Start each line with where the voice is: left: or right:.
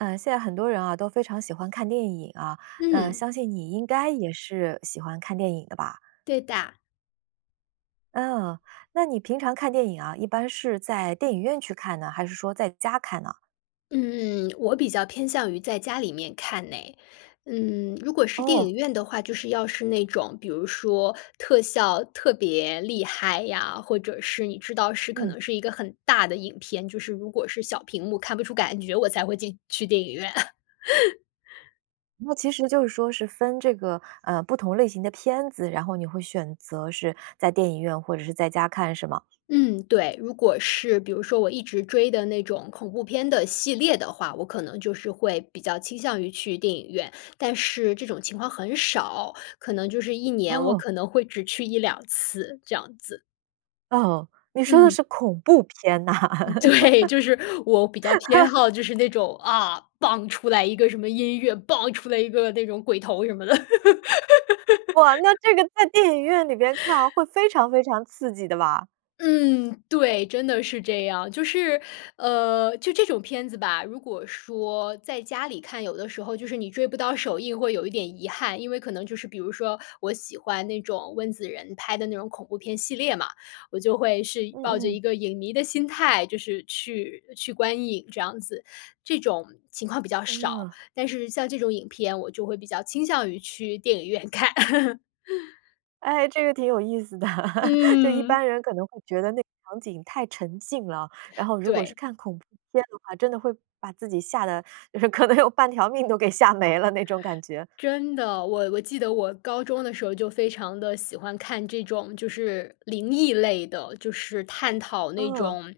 right: 嗯，现在很多人啊，都非常喜欢看电影啊。呃，
left: 嗯。
right: 相信你应该也是喜欢看电影的吧？
left: 对的。
right: 嗯，那你平常看电影啊，一般是在电影院去看呢，还是说在家看呢？
left: 嗯，我比较偏向于在家里面看哎。嗯，如果是电
right: 哦。
left: 影院的话，就是要是那种，比如说特效特别厉害呀，或者是你知道是可
right: 嗯。
left: 能是一个很大的影片，就是，如果是小屏幕看不出感觉，我才会进去电影院。
right: 那其实就是说是分这个，呃，不同类型的片子，然后你会选择是在电影院或者是在家看是吗？
left: 嗯，对，如果是比如说我一直追的那种恐怖片的系列的话，我可能就是会比较倾向于去电影院。但是这种情况很少，可能就是1年，我
right: 哦。
left: 可能会只去1-2次，这样子。
right: 哦，你说的
left: 嗯。
right: 是恐怖片呐？
left: 对，就是我比较偏 好，就是那种啊，𠳐，出来一个什么音乐，𠳐，出来一个那种鬼头什么的。
right: 哇，那这个在电影院里边看，会非常非常刺激的吧？
left: 嗯，对，真的是这样。就是，呃，就这种片子吧，如果说在家里看，有的时候就是你追不到首映会有一点遗憾，因为可能就是比如说我喜欢那种温子仁拍的那种恐怖片系列嘛，我就会是抱着
right: 嗯
left: 一
right: 嗯。
left: 个影迷的心态，就是去去观影这样子。这种情况比较少，
right: 嗯。
left: 但是像这种影片，我就会比较倾向于去电影院看。
right: 哎，这个挺有意思的，就一
left: 嗯。
right: 般人可能会觉得那个场景太沉浸了哦，然后如果
left: 对。
right: 是看恐怖片的话，真的会把自己吓得，就是可能有半条命都给吓没了那种感觉。
left: 真的，我我记得我高中的时候就非常地喜欢看这种，就是灵异类的，就是探讨那
right: 嗯。
left: 种，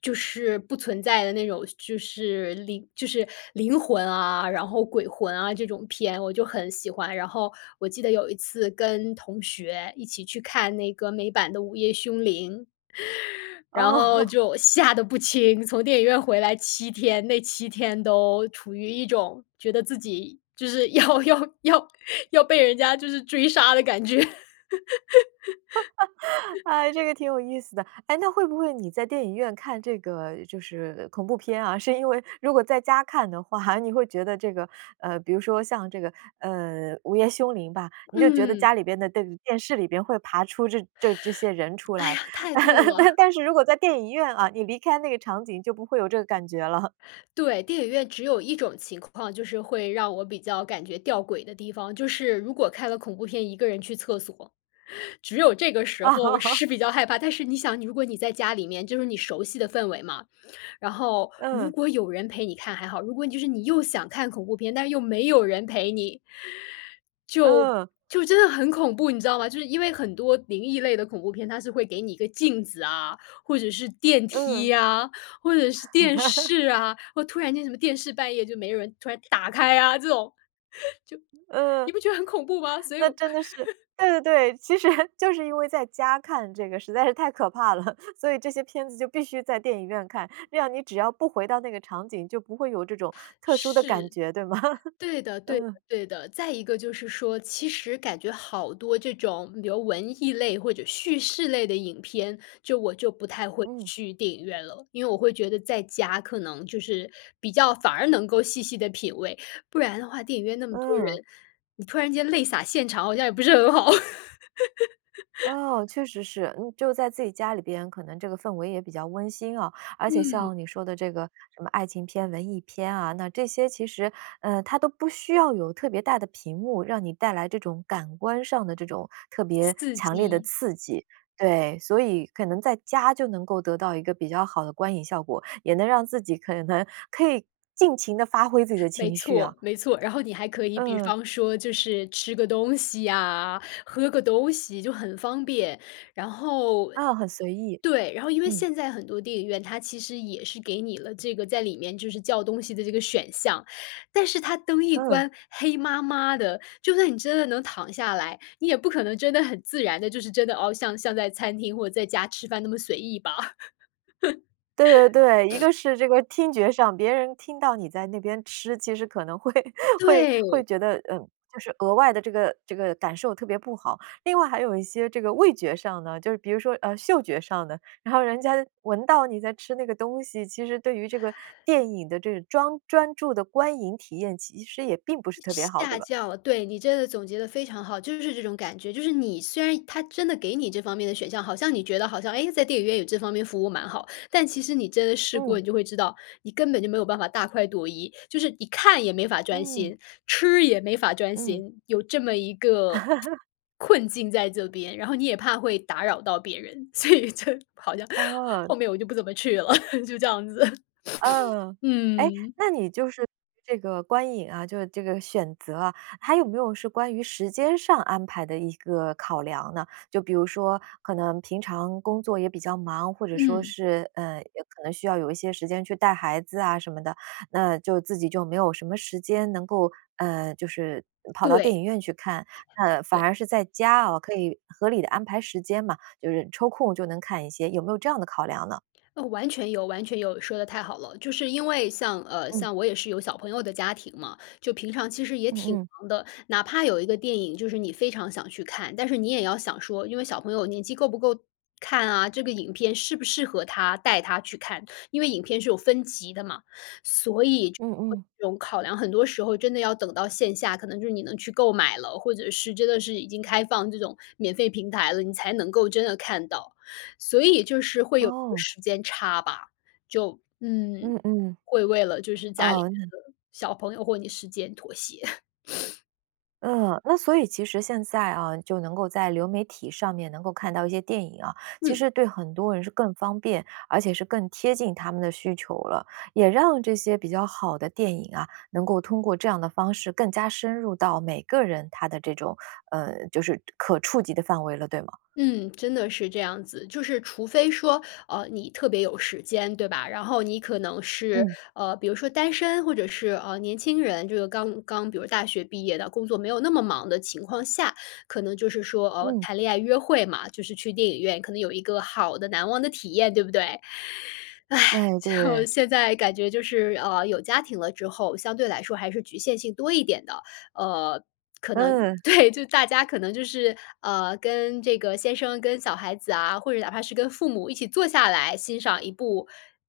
left: 就是不存在的那种，就是灵就是灵魂啊，然后鬼魂啊，这种片，我就很喜欢。然后我记得有一次跟同学一起去看那个美版的《午夜凶铃》。然
right: 哦。
left: 后 就吓得不轻，从电影院回来7天，那7天都处于一种觉得自己就是要要要要被人家就是追杀的感觉。
right: 哎，这 个挺有意思的。哎，那会不会你在电影院看这个就是恐怖片啊，是因为如果在家看的话，你会觉得这个，呃，比如说像这个，呃，《午夜凶铃》吧，你就觉得
left: 嗯。
right: 家里边的电电视里边会爬出这这这些人出
left: 哎
right: 来。
left: 呀，太对了。
right: 但是如果在电影院啊，你离开那个场景就不会有这个感觉了。
left: 对，电影院只有一种情况，就是会让我比较感觉吊诡的地方，就是如果看了恐怖片，一个人去厕所，只有这个时候
right: 哦。
left: 是比较害怕，但是你想，如果你在家里面，就是你熟悉的氛围嘛，然后如
right: 嗯。
left: 果有人陪你看还好，如果就是你又想看恐怖片，但是又没有人陪你。就，
right: 嗯。
left: 就真的很恐怖，你知道吗？就是因为很多灵异类的恐怖片，它是会给你一个镜子啊，或者是电
right: 嗯。
left: 梯啊，或者是电 视啊。哦，突然间什么电视半夜就没有人突然打开啊这种，就你
right: 呃，
left: 不觉得很恐怖吗？所以
right: 那
left: 我
right: 真的是 对对对。其实就是因为在家看这个实在是太可怕了，所以这些片子就必须在电影院看，这样你只要不回到那个场景，就不会有这种特殊的感
left: 是，
right: 觉，对吗？
left: 对的，对的，
right: 嗯。
left: 对的。再一个就是说，其实感觉好多这种比如文艺类或者叙事类的影片，就我就不太会
right: 嗯。
left: 去电影院了，因为我会觉得在家可能就是比较反而能够细细地品味。不然的话，电影院那么多人，
right: 嗯。
left: 你突然间泪洒现场，好像也不是很好。
right: 哦，确实是。嗯，就在自己家里边，可能这个氛围也比较温馨哦，而且
left: 嗯。
right: 像你说的这个什么爱情片、文艺片啊，那这些其实，呃，它都不需要有特别大的屏幕，让你带来这种感官上的这种特别
left: 刺
right: 强烈的
left: 激。
right: 刺激，对，所以可能在家就能够得到一个比较好的观影效果，也能让自己可能可以尽情地发挥自己的
left: 没
right: 情绪啊。
left: 错，没错，然后你还可以比
right: 嗯。
left: 方说就是吃个东西呀，喝个东西就很方便。然后
right: 啊，很随意，
left: 对，然后因为
right: 嗯。
left: 现在很多电影院，它其实也是给你了这个，在里面就是“叫东西”的这个选项，但是它灯一
right: 嗯。
left: 关黑麻麻的，就算你真的能躺下来，你也不可能真的很自然地，就是真的，哦，像像在餐厅或在家吃饭那么随意吧？
right: 对对对，一 个是这个听觉上，别人听到你在那边吃，其实可能会会
left: 对。
right: 会觉得，嗯，就是额外的这个这个感受特别不好。另外还有一些这个味觉上呢，就比如说，呃，嗅觉上呢，然后人家闻到你在吃那个东西，其实对于这个电影的这个专专注的观影体验其实也并不是特别好，对
left: 吓
right: 吧？
left: 叫对，你真的总结得非常好，就是这种感觉，就是你虽然它真的给你这方面的选项，好像你觉得好像，哎，在电影院有这方面服务蛮好，但其实你真的试过，
right: 嗯。
left: 你就会知道，你根本就没有办法大快朵颐，就是你看也没法专
right: 嗯。
left: 心，吃也没法专
right: 嗯。
left: 心。有这么一个 困境在这边，然后你也怕会打扰到别人，所以就好像
right: 哦。
left: 后面我就不怎么去了，就这样子。
right: 嗯，诶，
left: 嗯。
right: 那你就是这个观影啊，就这个选择啊，还有没有是关于时间上安排的一个考量呢？就比如说，可能平常工作也比较忙，或者说
left: 嗯。
right: 是，呃，也可能需要有一些时间去带孩子啊什么的，那就自己就没有什么时间能够，呃，就是跑到电
left: 对。
right: 影院去看，那反
left: 对。
right: 而是在家哦，可以合理地安排时间嘛，就是抽空就能看一些，有没有这样的考量呢？
left: 哦，完全有，完全有，说得太好了。就是因为像呃，
right: 嗯。
left: 像我也是有小朋友的家庭嘛，就平常其实也
right: 嗯
left: 挺
right: 嗯。
left: 忙的，哪怕有一个电影，就是你非常想去看，但是你也要想说，因为小朋友年纪够不够看啊，这个影片适不适合他，带他去看。因为影片是有分级的嘛。所以就
right: 嗯嗯。
left: 这种考量很多时候真的要等到线下，可能就是你能去购买了，或者是真的是已经开放这种免费平台了，你才能够真的看到。所以就是会有一个
right: 哦。
left: 时间差吧。就嗯，
right: 嗯嗯。
left: 会为了就是家里面
right: 哦，那
left: 的小朋友或你时间妥协。
right: 嗯，那所以其实现在啊，就能够在流媒体上面能够看到一些电影啊，其
left: 嗯。
right: 实对很多人是更方便，而且是更贴近他们的需求了。也让这些比较好的电影啊，能够通过这样的方式更加深入到每个人他的这种，呃，就是可触及的范围了，对吗？
left: 嗯，真的是这样子。就是除非说，呃，你特别有时间，对吧？然后你可能是，
right: 嗯。
left: 呃，比如说单身，或者是，呃，年轻人，就是刚刚比如说大学毕业的，工作没有那么忙的情况下，可能就是说，呃，
right: 嗯。
left: 谈恋爱约会嘛。就是去电影院，可能有一个好的难忘的体验，对不对？唉，
right: 哎，
left: 就
right: 对。
left: 现在感觉就是，呃，有家庭了之后，相对来说还是局限性多一点的。呃，可能
right: 嗯。
left: 对，就大家可能就是，呃，跟这个先生跟小孩子啊，或者哪怕是跟父母一起坐下来欣赏一部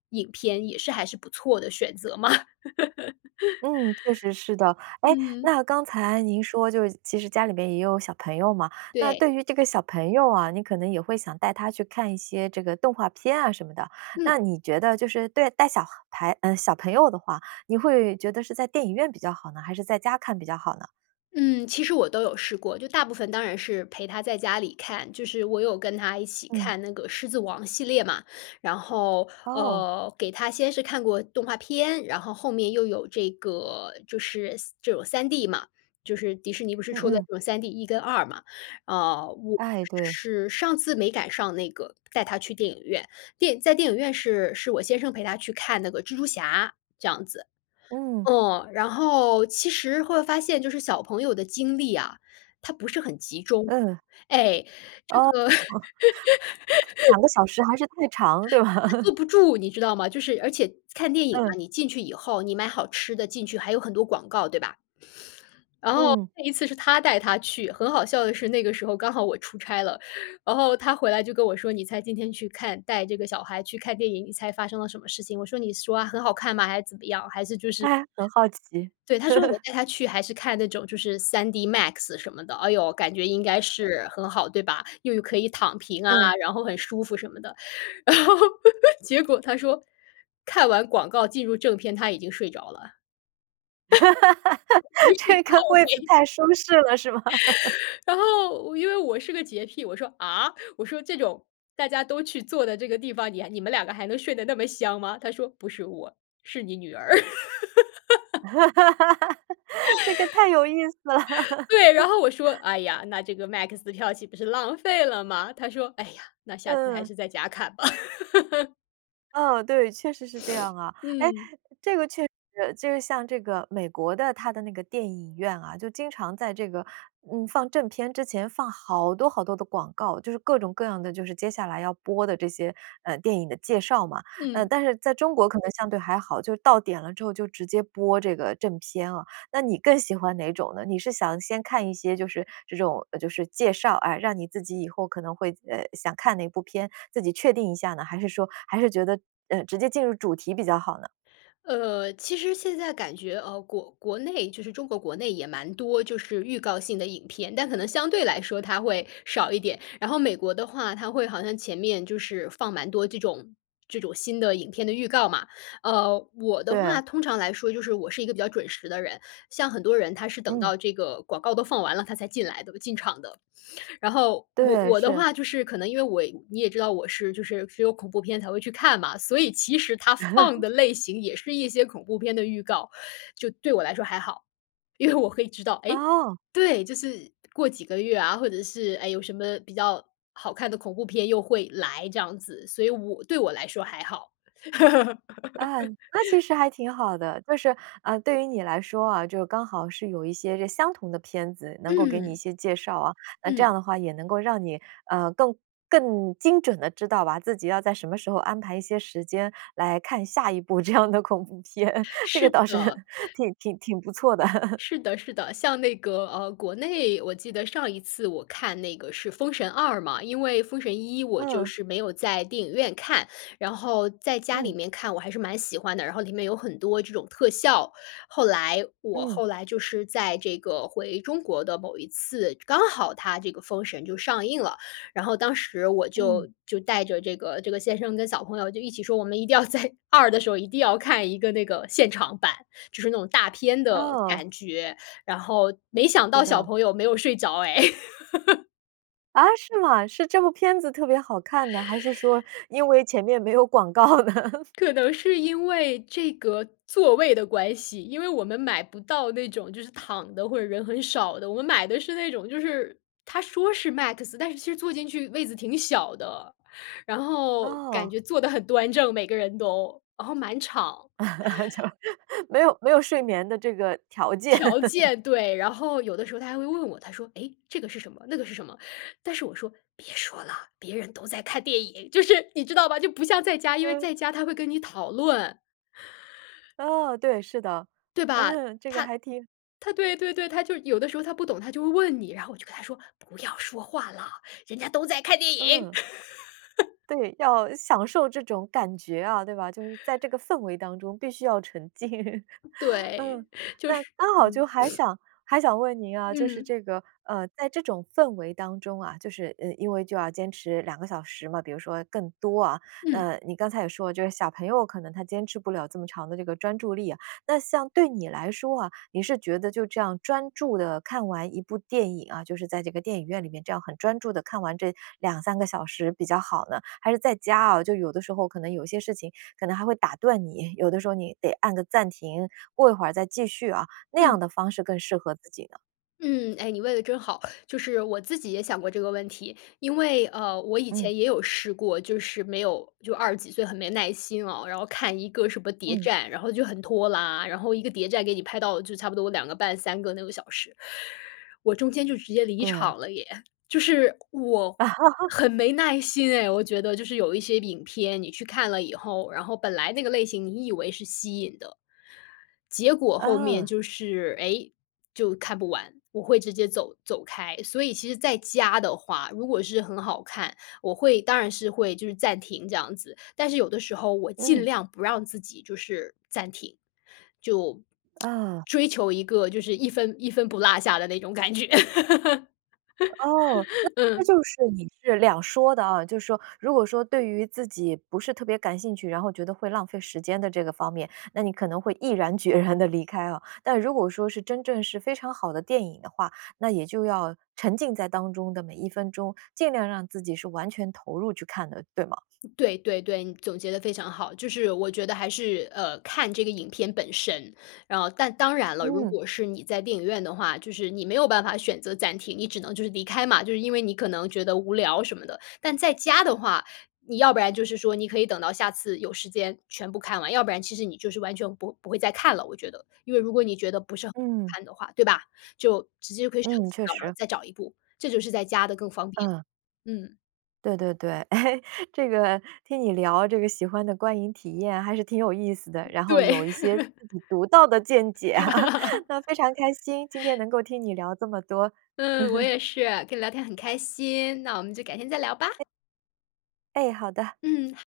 left: 影片，也是还是不错的选择嘛。
right: 嗯，确实是的。哎，
left: 嗯。
right: 那刚才您说就是其实家里面也有小朋友嘛。那
left: 对。
right: 对于这个小朋友啊，你可能也会想带他去看一些这个动画片啊什么的，
left: 嗯。
right: 那你觉得就是对，带小孩嗯，小朋友的话，你会觉得是在电影院比较好呢，还是在家看比较好呢？
left: 嗯，其实我都有试过，就大部分当然是陪她在家里看，就是我有跟她一起
right: 嗯。
left: 看那个《狮子王》系列嘛。然后，
right: 哦。
left: 呃，给她先是看过动画片，然后后面又有这个，就是3这种 3D 嘛，就是迪士尼不是
right: 嗯
left: 出了这
right: 嗯。
left: 种 3D 1跟2嘛。呃，我
right: 哎，对。
left: 是上次没赶上那个，带她去电影院，电在电影院是，是我先生陪她去看那个《蜘蛛侠》，这样子。
right: 嗯。
left: 嗯，然后其实会发现就是小朋友的精力啊，她不是很集中。
right: 嗯。
left: 哎，这
right: 哦，
left: 个
right: 2个小时还是太长，对吧？
left: 她 坐不住，你知道吗？就是而且看电影
right: 嗯。
left: 啊，你进去以后，你买好吃的进去，还有很多广告，对吧？然后
right: 嗯。
left: 那一次是他带她去，很好笑的是那个时候刚好我出差了，然后他回来就跟我说：”你猜今天去看带这个小孩去看电影，你猜发生了什么事情？”我说：”你说啊，很好看吗，还是怎么样，还是就是”
right: 哎，很好奇。
left: 对，他说：“我 带她去还是看那种，就是 3DMAX 什么的。”哎哟，感觉应该是很好，对吧？又可以躺平啊，
right: 嗯。
left: 然后很舒服什么的。然后结果他说：“看完广告进入正片，她已经睡着了。”
right: 这个位子
left: [unintelligible]
right: 太舒适了，是吗？
left: 然后因为我是个洁癖，我说：“啊？我说这种大家都去坐的这个地方，你还你们2个还能睡得那么香吗？”他说：“不是我，是你女儿。”
right: 这个太有意思了。
left: 对，然后我说：“哎呀，那这个 MAX 的票岂不是浪费了吗？他说：“哎呀，那下次还
right: 嗯。
left: 是在家看吧。”
right: 嗯，对，确实是这样啊。诶，
left: 嗯。
right: 这个确实，就是像这个，美国的它的那个电影院啊，就经常在这个，嗯，放正片之前放好多好多的广告，就是各种各样的，就是接下来要播的这些，呃，电影的介绍嘛。嗯，
left: 嗯。
right: 但是在中国可能相对还好，就是到点了之后就直接播这个正片啊，那你更喜欢哪种呢？你是想先看一些就是，这种就是介绍啊，让你自己以后可能会，呃，想看哪一部片，自己确定一下呢，还是说还是觉得，嗯，直接进入主题比较好呢？
left: 呃，其实现在感觉，呃，国国内，就是中国国内也蛮多就是预告性的影片。但可能相对来说它会少一点。然后美国的话，它会好像前面就是放蛮多这种这种新的影片的预告嘛。呃，我的话
right: 对。
left: 通常来说，就是我是一个比较准时的人，像很多人他是等
right: 嗯。
left: 到这个广告都放完了，他才进来的，进场的。然后我
right: 对，
left: 我的
right: 是。
left: 话就是可能因为我你也知道我是就是是有恐怖片才会去看嘛，所以其实它放的 类型也是一些恐怖片的预告，就对我来说还好。因为我可以知道，诶
right: 哦。
left: 对，就是过几个月啊，或者是，哎，有什么比较好看的恐怖片又会来这样子，所以我对我来说还好。
right: 啊，那其 实还挺好的。就是，呃，对于你来说啊，就刚好是有一些个相同的片子，能够给你一
left: 嗯。
right: 些介绍啊，那这样
left: 嗯。
right: 的话也能够让你，呃，更更精准的知道吧，自己要在什么时候安排一些时间来看下一部这样的恐怖片。这个
left: 是
right: 倒是
left: 的。
right: 挺挺挺不错的。
left: 是的，是的，像那个，呃，国内，我记得上一次我看那个是《封神》2嘛，因为《封神》1我就
right: 嗯。
left: 是没有在电影院看。然后在家
right: 嗯。
left: 里面看，我还是蛮喜欢的，然后里面有很多这种特效，后来我
right: 嗯。
left: 后来就是在这个，回中国的某一次，刚好它这个《封神》就上映了，然后当时我
right: 嗯。
left: 就，就带着这个，这个先生跟小朋友就一起说，我们一定要在2的时候，一定要看一个那个现场版，就是那种大片的
right: 哦。
left: 感觉，然后没想
right: 是
left: 到小
right: 的。
left: 朋友没有睡着诶。
right: 啊，是吗？是这部片子特别好看呢？还是说因为前面没有广告呢？
left: 可能是因为这个座位的关系，因为我们买不到那种，就是躺的或者人很少的。我们买的是那种，就是，它说是 MAX，但是其实坐进去位子挺小的，然后感
right: 哦。
left: 觉坐得很端正，每个人都，然后满场。
right: 就，没有没有睡眠的这个条件。
left: 条 件，对。然后有的时候他还会问我，他说：“诶，这个是什么，那个是什么？”但是我说：“别说了，别人都在看电影。”就是你知道吧，就不像在家，因为
right: 嗯。
left: 在家他会跟你讨论。
right: 哦，对，是的，
left: 对吧，
right: 嗯，这个
left: 他
right: 还挺
left: 他对对对，他就是有的时候他不懂，他就会问你，然后我就跟他说：“不要说话了，人家都在看电影。”
right: 嗯。对，要享受这种感觉啊，对吧？就是在这个氛围当中必须要沉浸。嗯。
left: 对，就
right: 那
left: 是
right: 刚好
left: 嗯。
right: 就还 想，还想问您啊，就是
left: 嗯。
right: 这个，呃，在这种氛围当中啊，就是，呃，因为就要坚持2个小时嘛，比如说更多啊，
left: 嗯。
right: 呃，你刚才也说啊，就是小朋友可能他坚持不了这么长的这个专注力啊。那像对你来说啊，你是觉得就这样专注地看完一部电影啊，就是在这个电影院里面这样很专注地看完这2-3个小时比较好呢？还是在家啊，就有的时候可能有些事情可能还会打断你，有的时候你得按个暂停，过一会儿再继续啊，那样
left: 嗯。
right: 的方式更适合自己呢？
left: 嗯，诶，你问得真好，就是我自己也想过这个问题。因为，呃，我以
right: 嗯。
left: 前也有试过，就是没有，就20几岁很没耐心哦，然后看一个什么谍
right: 嗯。
left: 战，然后就很拖拉。然后一个谍战给你拍到就差不多2个半、3个那个小时，我中间就直接离
right: 对。
left: 场了耶。就是我 很没耐心诶，我觉得。就是有一些影片，你去看了以后，然后本来那个类型你以为是吸引的，结果后面
right: 嗯。
left: 就是，诶，就看不完，我会直接走走开。所以其实在家的话，如果是很好看，我会，当然是会就是暂停这样子，但是有的时候我尽
right: 嗯。
left: 量不让自己就是暂停，就
right: 啊。
left: 追求一个就是一分一分不落下的那种感觉。
right: 哦，那 其实
left: 嗯。
right: 就是你是两说的啊，就是说，如果说对于自己不是特别感兴趣，然后觉得会浪费时间的这个方面，那你可能会毅然决然地离开啊。但如果说是真正是非常好的电影的话，那也就要沉浸在当中的每一分钟，尽量让自己是完全投入去看的，对吗？
left: 对对对，你总结得非常好，就是我觉得还是，呃，看这个影片本身。然后，但当然了，如
right: 嗯。
left: 果是你在电影院的话，就是你没有办法选择暂停，你只能就是离开嘛，就是因为你可能觉得无聊，什么的。但在家的话，你要不然就是说，你可以等到下次有时间全部看完，要不然，其实你就是完全不不会再看了，我觉得。因为如果你觉得不是很好
right: 嗯。
left: 看的话，对吧？就直接就可以选
right: 嗯，
left: 择
right: 确
left: 关掉，然后
right: 实。
left: 再找一部，这就是在家的，更方便了。
right: 嗯。
left: 嗯。
right: 对对对。诶，这个听你聊这个喜欢的观影体验还是挺有意思的，然后有
left: 对。
right: 一些自己独到的见解。那非常开心，今天 能够听你聊这么多。
left: 嗯，我 也是，跟你聊天很开心，那我们就改天再聊吧。
right: 哎。哎，好的。
left: 嗯，哈。